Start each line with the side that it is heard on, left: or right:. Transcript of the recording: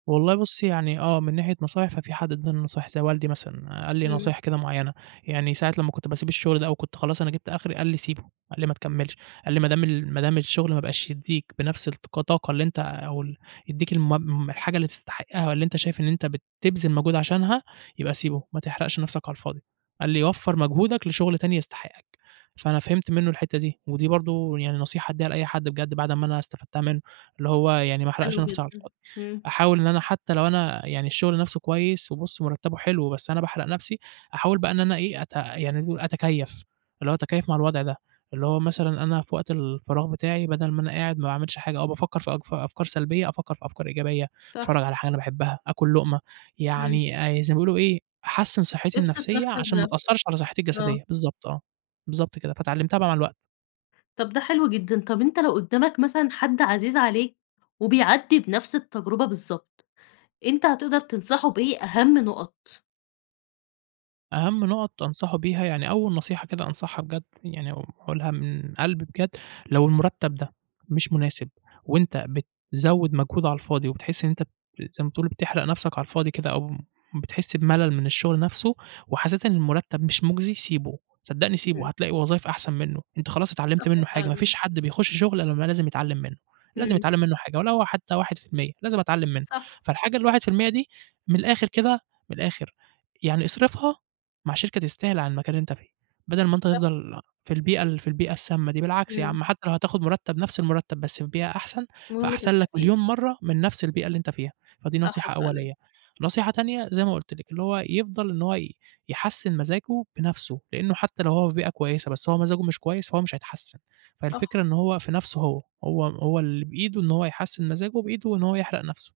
right: والله بُصّي يعني آه، من ناحية نصايح في حد أَدَّى نصايح زي والدي مثلًا، قال لي
left: إمم.
right: نصايح كده معيّنة، يعني ساعة لمّا كنت باسيب الشغل ده أو كنت خلاص أنا جبت أخري، قال لي: "سيبه" قال لي: "ما تكمّلش" قال لي: "ما دام ال ما دام الشغل ما بقاش يدّيك بنفْس الك طاقة اللي أنت أو ال يدّيك الم الحاجة اللي تستحقها، والّا أنت شايف أنت بتبذل مجهود عشانها يبقى سيبه، ما تحرقش نفْسك على الفاضي" قال لي: "وفّر مجهودك لشغل تاني يستحقك" فأنا فهمت منه الحتّة دي، ودي برضه يعني نصيحة أديها لأي حد بجد بعد ما أنا استفدتها منه، اللي هو يعني ما أحرقش
left: حلو
right: نفْسي على
left: جدًا،
right: الفاضي،
left: إمم.
right: أحاول إن أنا حتّى لو أنا يعني الشغل نفْسه كويس وبُص مرتّبه حلو بس أنا باحرق نفْسي، أحاول بقى إن أنا إيه أت يعني أتكيّف، اللي هو أتكيّف مع الوضع ده، اللي هو مثلًا أنا في وقت الفراغ بتاعي بدل ما أنا قاعد ما باعملش حاجة أو بافكّر في أك أفكار سلبية، أفكّر في أفكار إيجابية
left: صح.
right: أتفرّج على حاجة أنا باحبها، آكل لقمة
left: إمم.
right: يعني زي ما بيقولوا إيه أحسِّن صحّتي
left: ابسط
right: النفسية
left: نفْسك
right: عشان ما
left: بنفْسك،
right: تأثّرش على صحتي
left: آه.
right: الجسدية، بالضبط آه، بالضبط كده فاتعلّمتها بقى مع الوقت.
left: طب ده حلو جدًا، طب أنت لو قدّامك مثلًا حد عزيز عليك، وبيعدّي بنفْس التجربة بالضبط، أنت هتقدر تنصحه بإيه أهم نقط؟
right: أهم نقط أنصحه بيها، يعني أول نصيحة كده أنصحها بجد، يعني أقولها من قلبي بجد، لو المرتّب ده مش مناسب، وأنت بتزوّد مجهود على الفاضي وبتحس إن أنت ب زي ما تقول بتحرق نفْسك على الفاضي كده، أو بتحس بملل من الشغل نفْسه، وحسّيت إن المرتّب مش مجزي سيبه، صدقني سيبه،
left: إمم.
right: هتلاقي وظايف أحسن منه، أنت خلاص اتعلّمت
left: صح
right: منه حاجة ما
left: فعلًا.
right: فيش حد بيخش شغل إلا ما لازم يتعلّم منه، لازم
left: إمم.
right: يتعلم منه حاجة ولو حتّى 1% لازم أتعلّم منه،
left: صح.
right: فالحاجة ال1% دي، من الآخر كده من الآخر، يعني أصرفها مع شركة تستاهل عن مكان اللي أنت فيه، بدل ما أنت
left: صح.
right: تفضل في البيئة ال في البيئة السامّة دي، بالعكس يا
left: إمم.
right: عم حتى لو هتاخد مرتّب نفْس المرتّب بس في بيئة أحسن،
left: المهم
right: فأحسن لك
left: تستفيد.
right: مليون مَرّة من نفْس البيئة اللي أنت فيها، فدي
left: صح
right: نصيحة
left: فعلا.
right: أولية، نصيحة تانية زي ما قُلت لِك اللي هو يفضل إن هو ي يحسِّن مزاجه بنفْسه، لإنه حتّى لو هو في بيئة كويسة بس هو مزاجه مش كويس، فهو مش هيتحسِّن،
left: صح.
right: فالفكرة إن هو في نفْسه هو، هو هو اللي بإيده إن هو يحسِّن مزاجه بإيده وإن هو يحرق نفْسه.